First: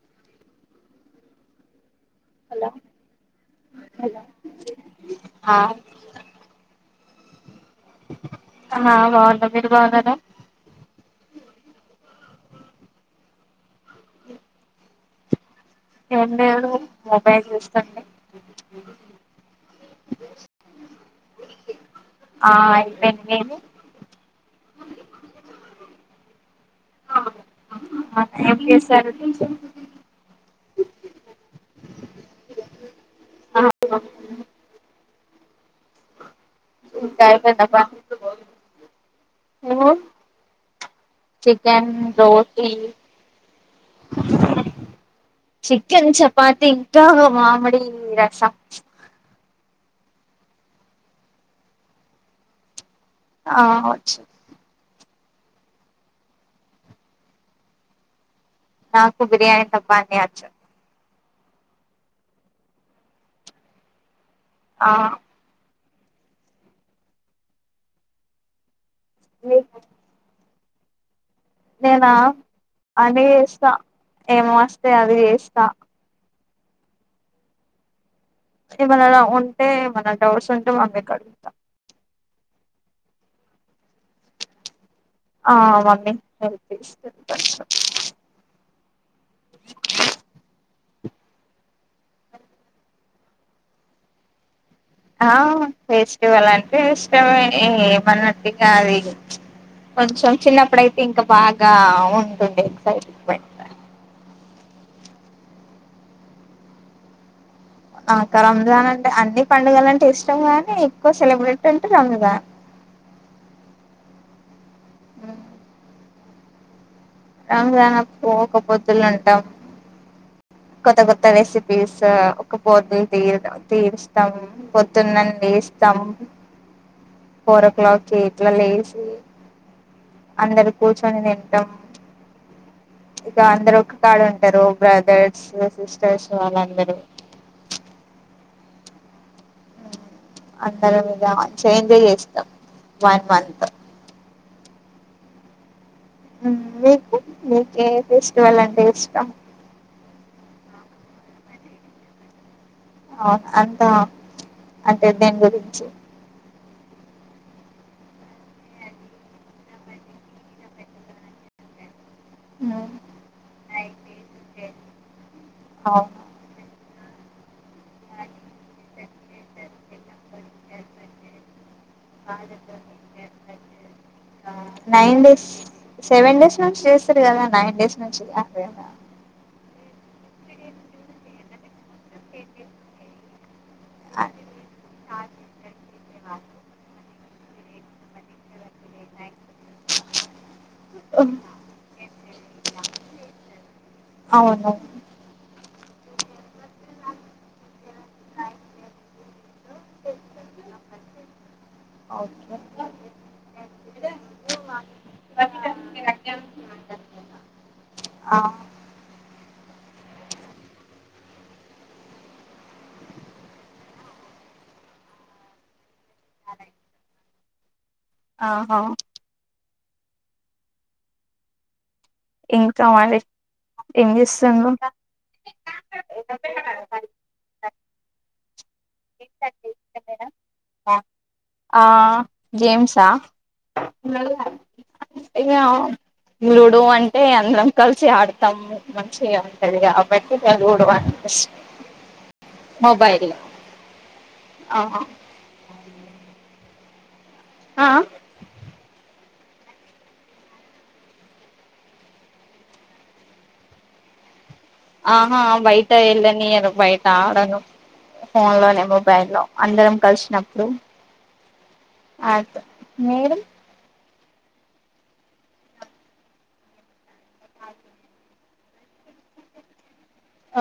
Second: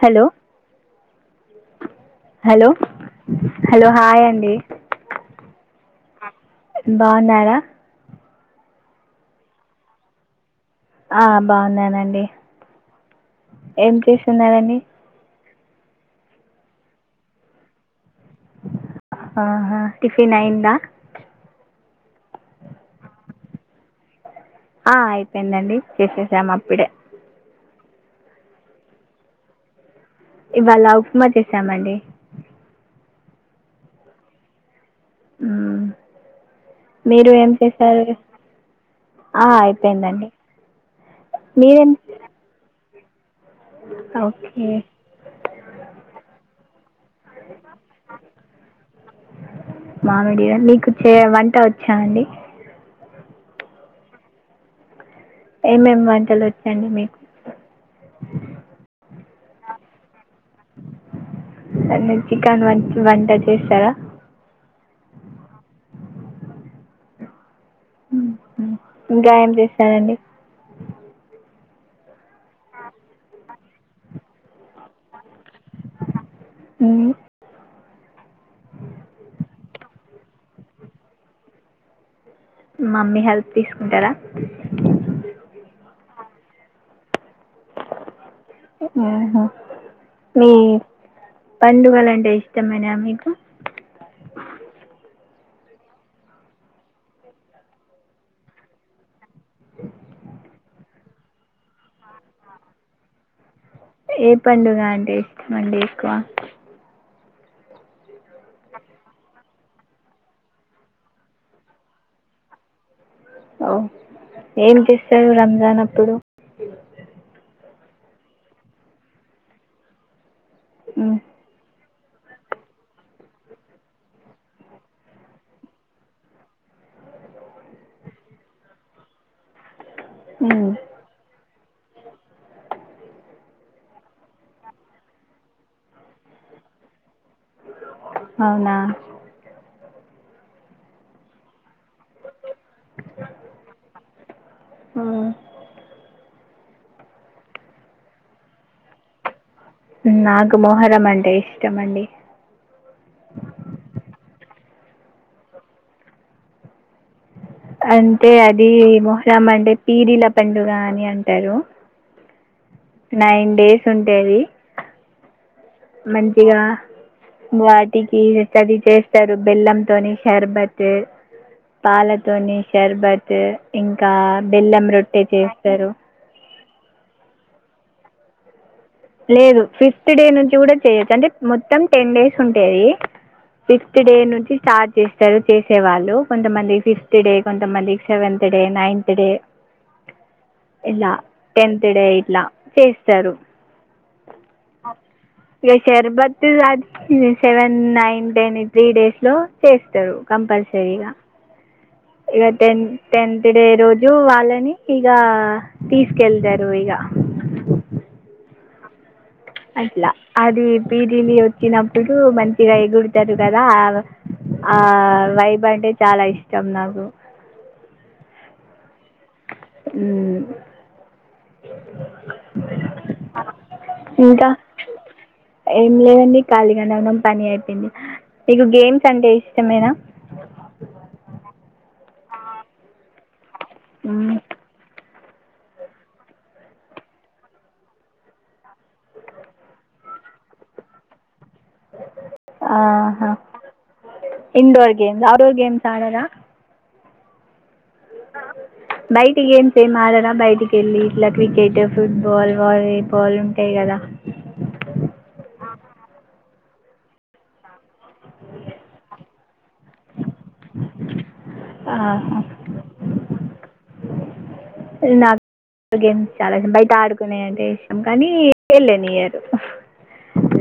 Hello hello hello hi అండి ఆ బాగున్నారా ఆ బాగుందా మీరు బాగున్నారా ఆ బాగున్నానండి ఏం చేస్తున్నాండి ఏం లేదు మొబైల్ చస్తుండి ఆా టిఫిన్ అయిందా ఆ అయితే న నేను ఆ అయిపోయిందండి చేసేసామా పడే స ఇవాళ ఉప్మా చేసామండి అ అ ఇంకా మీరు ఏం అయిపోయిందా పని చేశారు నువ్వు అయిపోయిందండి మీరేం చికెన్ రోటీ ఓకే చికెన్ చపాాతిీ ఇకా మామిడి రసం మామిడిగా నీకు చే వంట వచ్చాఅండి ఆ వచ్చు ఏమేమి వంటలు వచ్చండి మీకు ఒక్క బిర్యానీ తప్ప అన్ని వచ్చు అన్ని చికెన్ వ వంట చేస్తారా ఆ ఉ [unintelligible] ఇంకా ఏమ్ మీకు? చేస్తారండి నేనా అని చేస్తా ఎమ్ వస్తే అది చేస్తా ఉ ఏమనా ఉంటే ఏమనా డౌట్స్ ఉంటే మమ్మీ కి అడుగుతా మమ్మీ హెల్ప్ తీసుకుంటారా ఆ మమ్మీ హెల్ప్ తీసుకుంటా ఆహా మీ పండుగలు అంటే ఇష్టమేనా మీకు ఆ ఫెస్టివల్ అంటే ఇష్టమే ఏమన్నట్టు కాదు కొంచెం చిన్నప్పుడ ఇంకా బాగా ఉంటుంది ఎక్సైట్మెంట్ ఏ పండుగ అంటే ఇష్టమండి ఎక్కువ అకా రంజాన్ అంటే అన్ని పండుగల అంటే ఇష్టం గాని ఎక్కువ సెలబ్రెట్ అంటే రంజాన్ ఓ ఏం చేస్తారు రంజాన్ అప్పుడు రంజాన్ అప్పుడు ఒక్క పొద్దులు ఉంటాం కొత్త ఉమ్, కొత్త రెసిపీస్ ఒక్కపొద్దులు తీ తీరుస్తాం పొద్దున్నని లేస్తాం ఫోర్ ఓ క్లాక్ కి ఇట్లా లేసి ఉమ్, అందరు కూర్చొని తింటాం ఇక అందరు ఒక కాడ ఉంటారు బ్రదర్స్ సిస్టర్స్ వాళ్ళందరూ అవునా అందరం ఇగ చేంజ్ చేస్తాం వన్ మంత్ ఆ, మీకు మీకే ఫెస్టివల్ అంటే ఇష్టం నాకు మోహరం అంటే ఇష్టం అండి అవున అంతా అంటే దేని గురించి అంటే అది మొహ్రమ అంటే పీరిల పండుగ అని అంటారు ఉమ్ నైన్ డేస్ ఉంటేది అవును మంచిగా వాటికి చదివి చేస్తారు బెల్లంతోని షర్బత్ పాలతోని షర్బత్ ఇంకా బెల్లం నైన్ రొట్టె డేస్ చేస్తారు సెవెన్ డేస్ చేస్తారు కదా నైన్ డేస్ నుంచి కదా లేదు అ ఫిఫ్త్ డే నుంచి కూడా చెయొచ్చు అంటే మొత్తం టెన్ డేస్ ఉంటేది ఫిఫ్త్ డే నుంచి స్టార్ట్ చేస్తారు చేసేవాళ్ళు కొంతమంది ఫి ఫిఫ్త్డే కొంతమంది సెవెంత్ డే నైన్త్ డే ఇలా టెన్త్ డే ఇట్లా చేస్తారు అవునువును ఇక షర్బత్ [unintelligible] seven nine ten three days లో చేస్తారు కంపల్సరీగా ఇక ఓకె టెన్ టెన్త్ డే రోజు వాళ్ళని ఇక తీసుకెళ్తారు ఇక అ అట్లా అది [unintelligible] వచ్చినప్పుడు మంచిగా ఎగుడతారు కదా ఆ వైభ అంటే చాలా ఇష్టం నాకు ఆహ మ్మ్ ఇంకా మరి ఏం ఇంకా చేస్తుండ్రు ఏం లేదండి ఖాళీగానే ఉనం పని అయిపోంది నీకు గేమ్స్ అంటే ఇష్టమేనా ఆ గేమ్స్ ఆ మ్మ్. [unintelligible] ఇక లూడో అంటే అందరం కలిసి ఆడతాం మంచిగా ఉంటుంది కాబట్టి ఇక లూడో అంటే ఇష్ట ఆహా ఇండోర్ ఆహా గేమ్స్ ఆడోర్ గేమ్స్ ఆడరా ఆ బయటి గేమ్స్ ఏం ఆడారా బయటికి వెళ్ళి ఇట్లా క్రికెట్ ఫుట్బాల్ వాలీబాల్ ఉంటాయి కదా ఆహా బయట వెళ్ళనీరు బయట ఆడను ఫోన్ లోనే మొబైల్ లో అందరం కలిసినప్పుడు ఆహా. ఆతే మీరు నా గమ్ చాల బయట [unintelligible] అంటే విషయం కానీ వెళ్ళనిరు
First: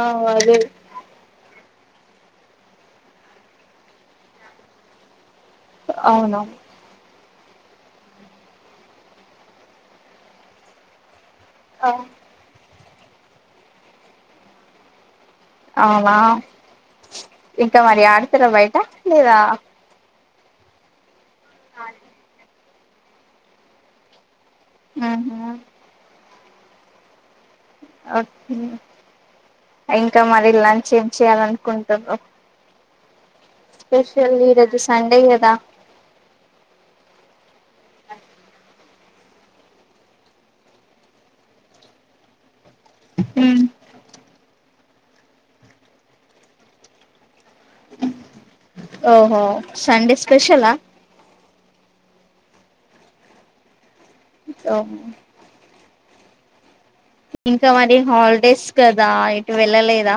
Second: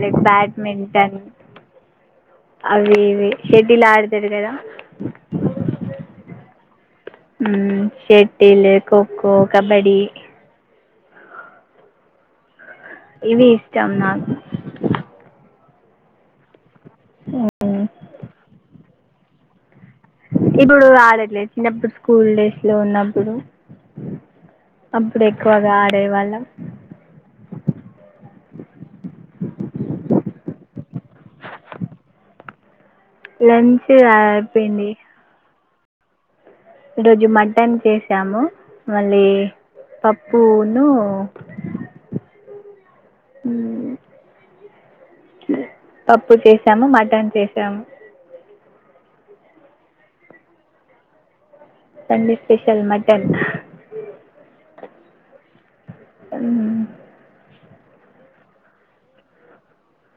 ఆ లైక్ అదే బ్యాడ్మింటన్ అవి ఇవి షెటిల్ ఆడతాది కదా అవును షెటిల్ కొఖో కబడి ఆ ఇవి ఇష్టం నాకు అవునా ఇంకా మరి ఆడతారా బయట లేదా ఇప్పుడు ఆడడ్ చి అప్పుడు స్కూల్ డేస్ లో ఉన్నప్పుడు అప్పుడు ఆహా ఎక్కువగా ఆడేవాళ్ళం ఓకే ఇంకా మరి లాంచ ఏం చేయాలనుకుంటురు లంచ్ అయిపోయింది సండే కదా ఈరోజు మటన్ చేసాము, మళ్ళీ పప్పును ఉహ్ పప్పు చేసాము మటన్ చేసాం. ఓహో సండే స్పెషల్ ఆ సండే స్పెషల్ మటన్ [unintelligible] ఉహ్ ఇంకా మరి హాలిడేస్ కదా ఇటు వెళ్ళలేదా?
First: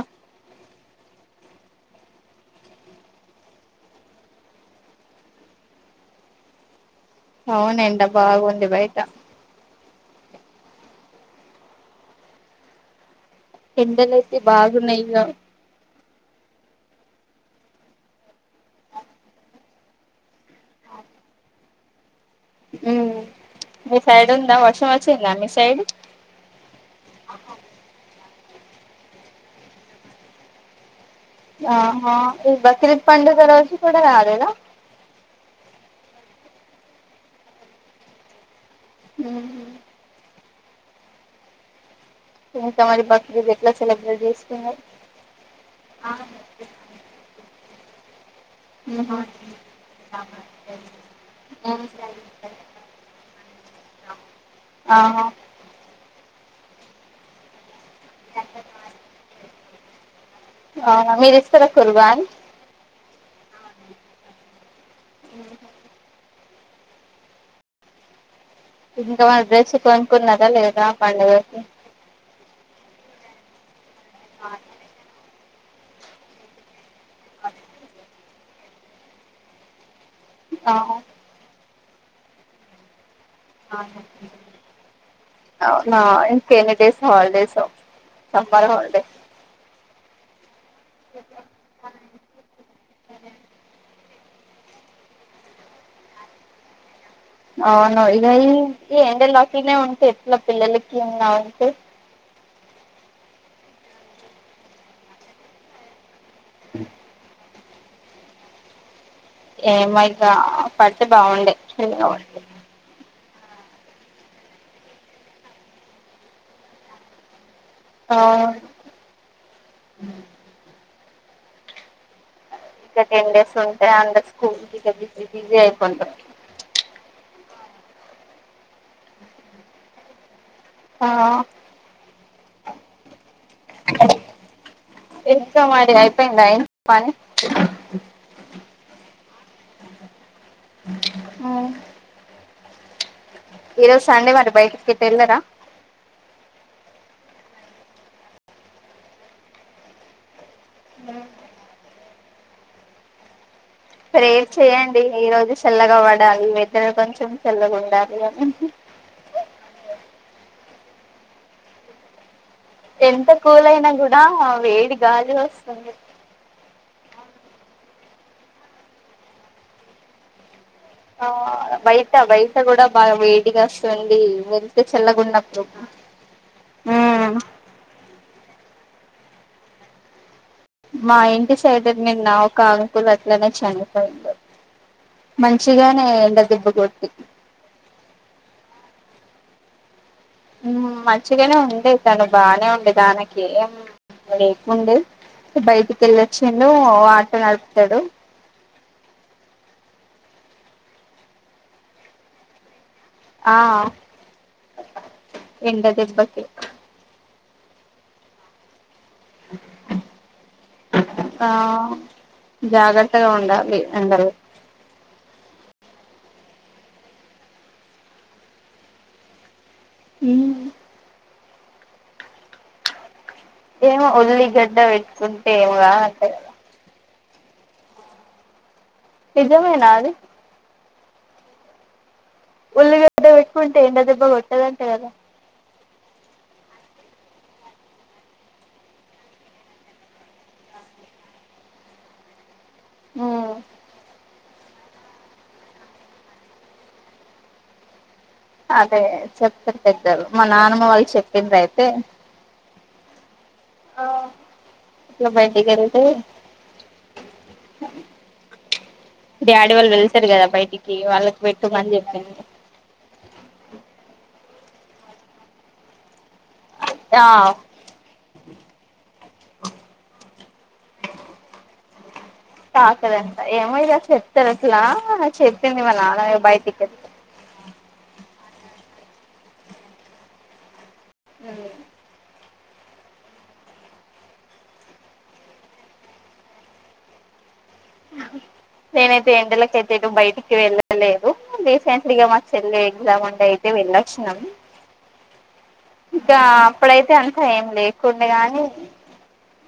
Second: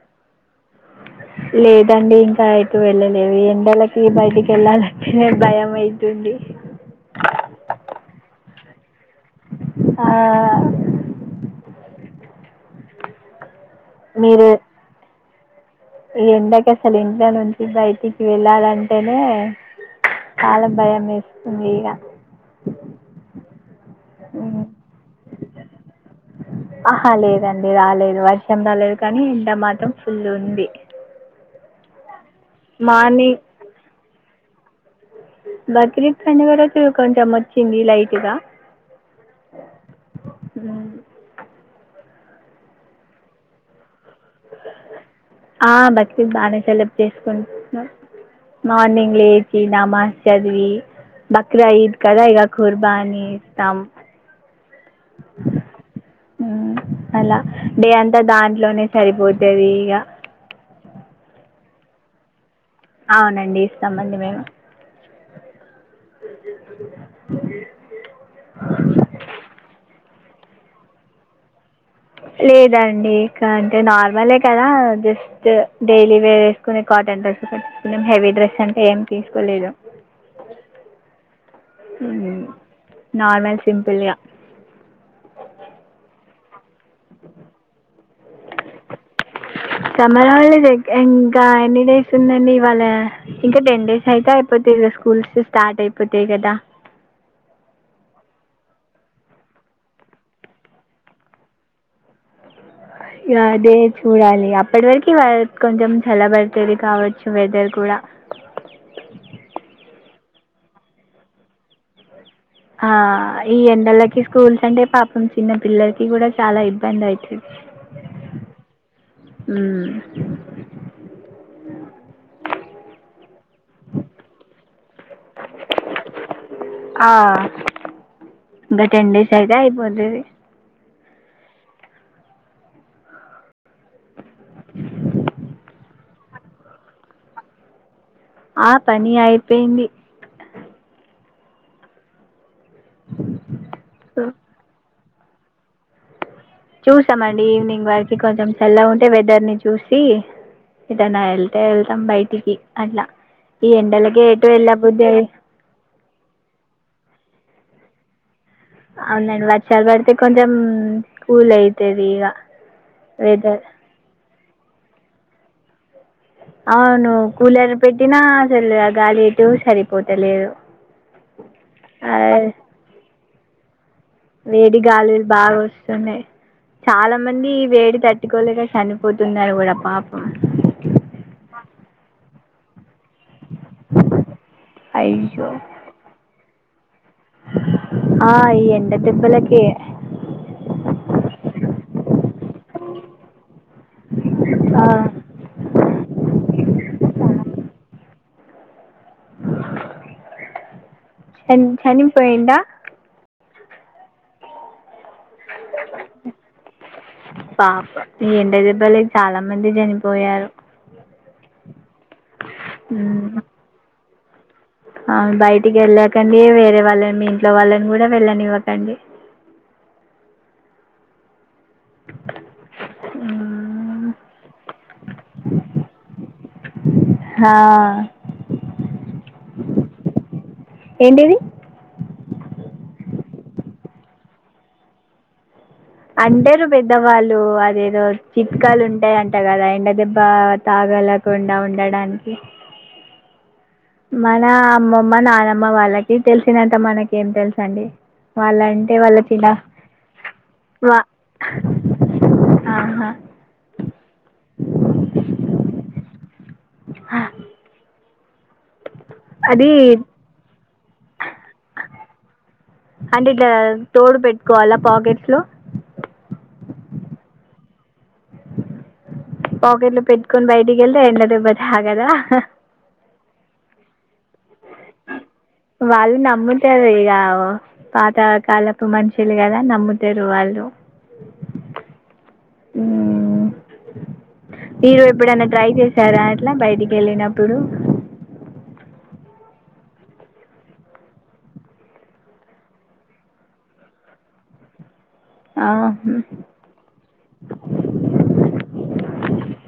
లేదండి ఇంకా ఎటు వెళ్ళలేదు, ఎండలకి బయటికి వెళ్ళాలంటే భయం అవుతుంది. అవున ఎండ బాగుంది బయట. ఆ ఎండలు అయితే మీరు బాగా ఉన్నాయ్ ఇగ ఈ ఎండకి అసలు ఇంట్లో నుంచి బయటికి వెళ్ళాలంటేనే, చాలా భయం వేస్తుంది ఇగ ఉహ్ మీ సైడ్ ఉందా, వషం వచ్చింద మీ సైడ్ ఆహ లేదండి రాలేదు వర్ [unintelligible] లేదు కానీ ఎండ మాత్రం ఫుల్ ఉంది. ఆహా ఈ బక్రీద్ పండుగ మార్నింగ్ రోజు కు నువ్వ అదేద బక్రీద్ పండుగ రోజు కొంచెం వచ్చింది లైట్గా. ఉహ్ ఉహ్ ఇంకా మరి బక్రీద్ ఎట్లా సెలెబ్రేట్ ఆ బక్రీద్ బానే సెలబట్ చేసుకుంటున్నా మార్నింగ్ ఉహు లేచి నమాజ్ చదివి బక్రా ఈద్ కదా ఇగ కుర్బానీ ఇస్తాం ఆ ఉహ్ అలా డే అంతా దాంట్లోనే సరిపోతది ఇగ తూర కుర్వాన్ అవునండి సంబంధమే ఇంకా డ్రెస్ కొనుకున్నారా లేదా పండుగకి లేదండి కాన్ నార్మల్ కదా జెస్ తె డైలీ వేర్ వేసుకుని కాటన్ డ్రెస్సెస్ వేసుకొని హెవీ డ్రెస్ అంటే ఏం తీసుకోలేదు. ఆహా హమ్ అవునా అ స్ హల్డేస్ సంబర్ హల్డే చమరా హ జ ఇంకా ఎన్ని డేస్ ఉందండి ఇవాళ ఇంకా టెన్ డేస్ సైతే అయిపోతాయి కదా స్కూల్స్ స్టార్ట్ అయిపోతాయి కదా అవును ఇక ఈ ఎ లాఫీనే ఉంట ఎట్లా పిల్లకి ఉన్నా ఉంట ఇ అదే చూడాలి అప్పటి వరకి కొంచెం చలబడితేది కావచ్చు వెదర్ కుడ ఏ మైగా పడితే బాగుండే చగా ఉడి ఆ ఈ ఎండలకి స్కూల్స్ అంటే పాపం చిన్న పిల్లలకి కూడా చాలా ఇబ్బంది అవుతుంది ఆ మ్మ్ ఇంకా టెన్ డేస్ ఉంటాయి అంద స్కూల్ బిజ బిజీ అయిపో ఇకా టెన్ డేస్ అయితే అయిపోతుది ఆ ఎ మరియిపో ఆ పని అయిపోయింది ఆ ఇరోజు సండే మరి బయటకి ఎలరా చూసామండి ఈవినింగ్ వరకి కొంచెం చల్ల ఉంటే వెదర్ ని చూసి ఇద నా వెళ్తే వెళ్దం బా అలా ప్రేర్ చేయడి ఈ రోజు చెల్లగా పడాలి ఇద్దర కొంచెం చల్ండాల అవునండి వర్చ్చాలు పడితే కొంచెం కూల్ అయితుది ఇక ఎంత కూలైన గుణ వేడి గాలి వస్తుంది అవును కూలర్ పెట్టినా అసలు గాలి ఎటు సరిపోతలేదు ఆ ఆ, వైసా వైసా కూడాడా బా ఇగాస్ వేడి గాలులు బాగా వస్తున్నాయి చాలా మంది వేడి తట్టుకోలే క చనిపోతున్నారు కూడా పాప మా ఇంటి సైడ్ నిన్న ఒకల్ ఇది అట్లనే చనిపోయిడు అయ్యో మంచిగానే ఎండ దిబ్బ కూడా ఆ ఈ ఎండ దేప్పలకి మంచిగనే ఉండే తను బానే ఉండే దానికి ఆ, లేకుండే బయటికి వెళ్ళొచ్చిండు వ నడుపుతడు ఎం చనిపోయిండా ఆ ఎండదేబ్బకి పాప ఇ ఎండ దెబ్బలే చాలా మంది చనిపోయారు ఆ జాగ్రత్తగా ఉమ్. ఉండాలి అందరు ఆ బయటికి వెళ్ళకండి వేరే వాళ్ళని ఇంట్లో వాళ్ళని కూడా వెళ్ళనివ్వకండి మ్ ఉ ఏమో ఉల్లిగడ్డ పేట్టుకుంటే ఏం కావంటా గదా హా నిజమేనా అది ఏంటిది ఉల్లిగడ్డ పెట్టుకుంటే ఎండ దెబ్బా కొట్టదంట కదా అంటరు పెద్దవాళ్ళు అదేదో చిట్కాలు ఉంటాయంట కదా ఎండ దెబ్బ తాగల కుండా ఉండడానికి ఉ మన అమ్మమ్మ నానమ్మ వాళ్ళకి తెలిసినంత మనకి ఏం తెలుసు అండి అదే చెప్తరు పెద్దలు మా నాన్నమ్మ వా వాళ్ళు చెప్పింర్రు అయితే ఆహా ఇట్లా బయటి వెలితే అది డాడీ వాళ్ళు వెళ్లి వస్తరు కదా బయటికి వాళ్ళకి పెట్టుమని చెప్పింది కోల పాకెట్స్ లో ఆ పాకెట్లు పెట్టుకొని బయటికి వెళ్తే ఎండ దెబ్బ తాకాదా తాకదంట ఏమో ఇగ చేప్ చెస్తారు అసలా చెప్పింది వాళ్ళ వాళ్ళు నాన్న బయటికి వెళ్తే కాలపు మనుషులు కదా నమ్ముతరు వాళ్ళు హలో ఉ మీరు ఎప్పుడన్నా ట్రై చేశారా ఇట్లా బయటికి వెళ్ళినప్పుడు నేనైతే ఎండలకయితే ఏటు బయటికి వెళ్ళలేదు రీసెంట్లీగా మా చెల్లి ఎగ్జామ్ ఉండే అయితే వెళ్ళొచ్చినం ఆహా. ఇంకా అప్పుడైతే అంత ఏం లేకుండే గానీ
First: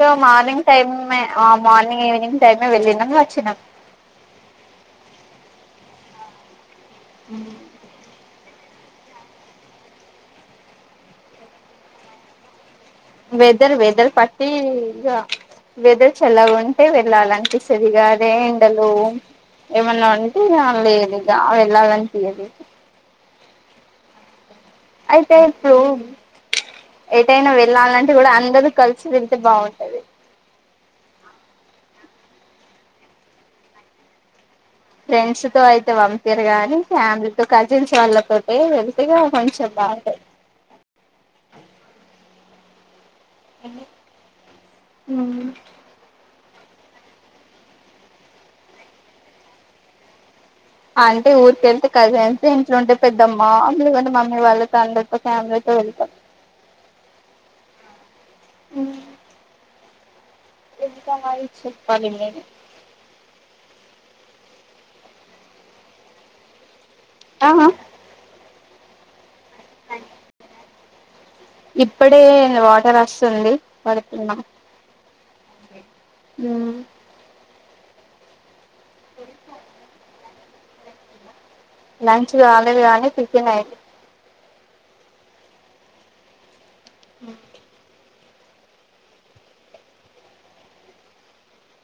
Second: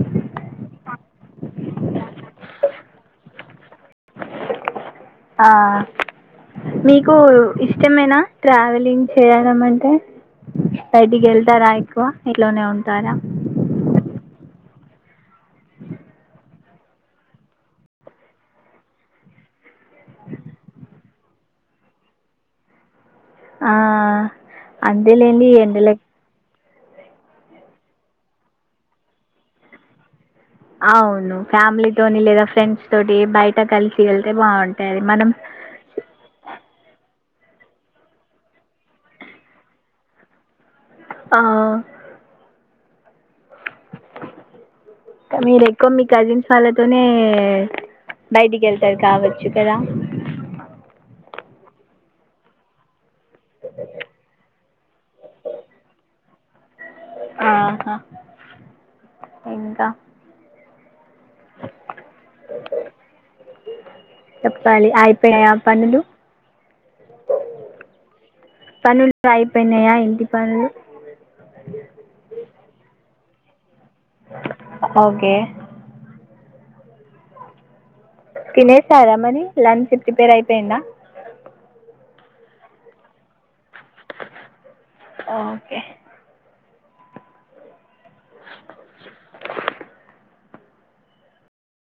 so morning time morning evening time వెళ్ళిన వచ్చినం ఆ మీకు ఇష్టమేనా ట్రావెలింగ్ చేయడం అంటే బయటికి వెళ్తారా ఎక్కువ ఇంట్లో నే ఉంట వెేదర్ వేదర్ పట్టి ఇ వెదర్ చల్లగా ఉంటే వెళ్ళాలినిపిస్తుందిగా అదే ఎండలు ఏమన్నా ఉంటే లేదు వెళ్లాలనిపియలేదు ఆ అంతే లేండి ఇప్పుడు ఎండల ఎటైనా వెళ్ళాలంటే కూడా అందరు కలిసి వెళ్తే బాగుంటది అవును ఫ్యామిలీ తోని లేదా ఫ్రెండ్స్ తోటి బయట కలిసి వెళ్తే బాగుంటా ఫ్రెండ్స్ తో అయితే పంపారు గాని ఫ్యామిలీ కజిన్స్ వాళ్ళతో వెతేగా కొంచెం బాగుంటాయి ఆ కా ఉమ్ మీ రకు మీ కజన వాళ్ళతోనే బయటికి వెళ్తారు కావచ్చు కదా అంటే ఊరికెళ్తే కజన్స్ ఇంట్లో ఉంటే పెద్ద మ్మా అమ్ వ మామ్మీ వాళ్ళ అంద ఫ్యామలీతో వెళ్త ఆహా ఇంకా ఇంకా మరి చెప్పాలి మీరే చెప్పాలి అయిపోయాయా పన్నలు ఆ ఆ పన్నలు ఇప్పుడే వాటర్ వస్త తుంది పడుకున్నా ఓకే ఉమ్ తినేసారామని లంచ్ ప్రిపేర్ అయిపోయింద లంచ్ కాలేదు కాగానీ చటిఫెన్ అయి ఓకే ఓ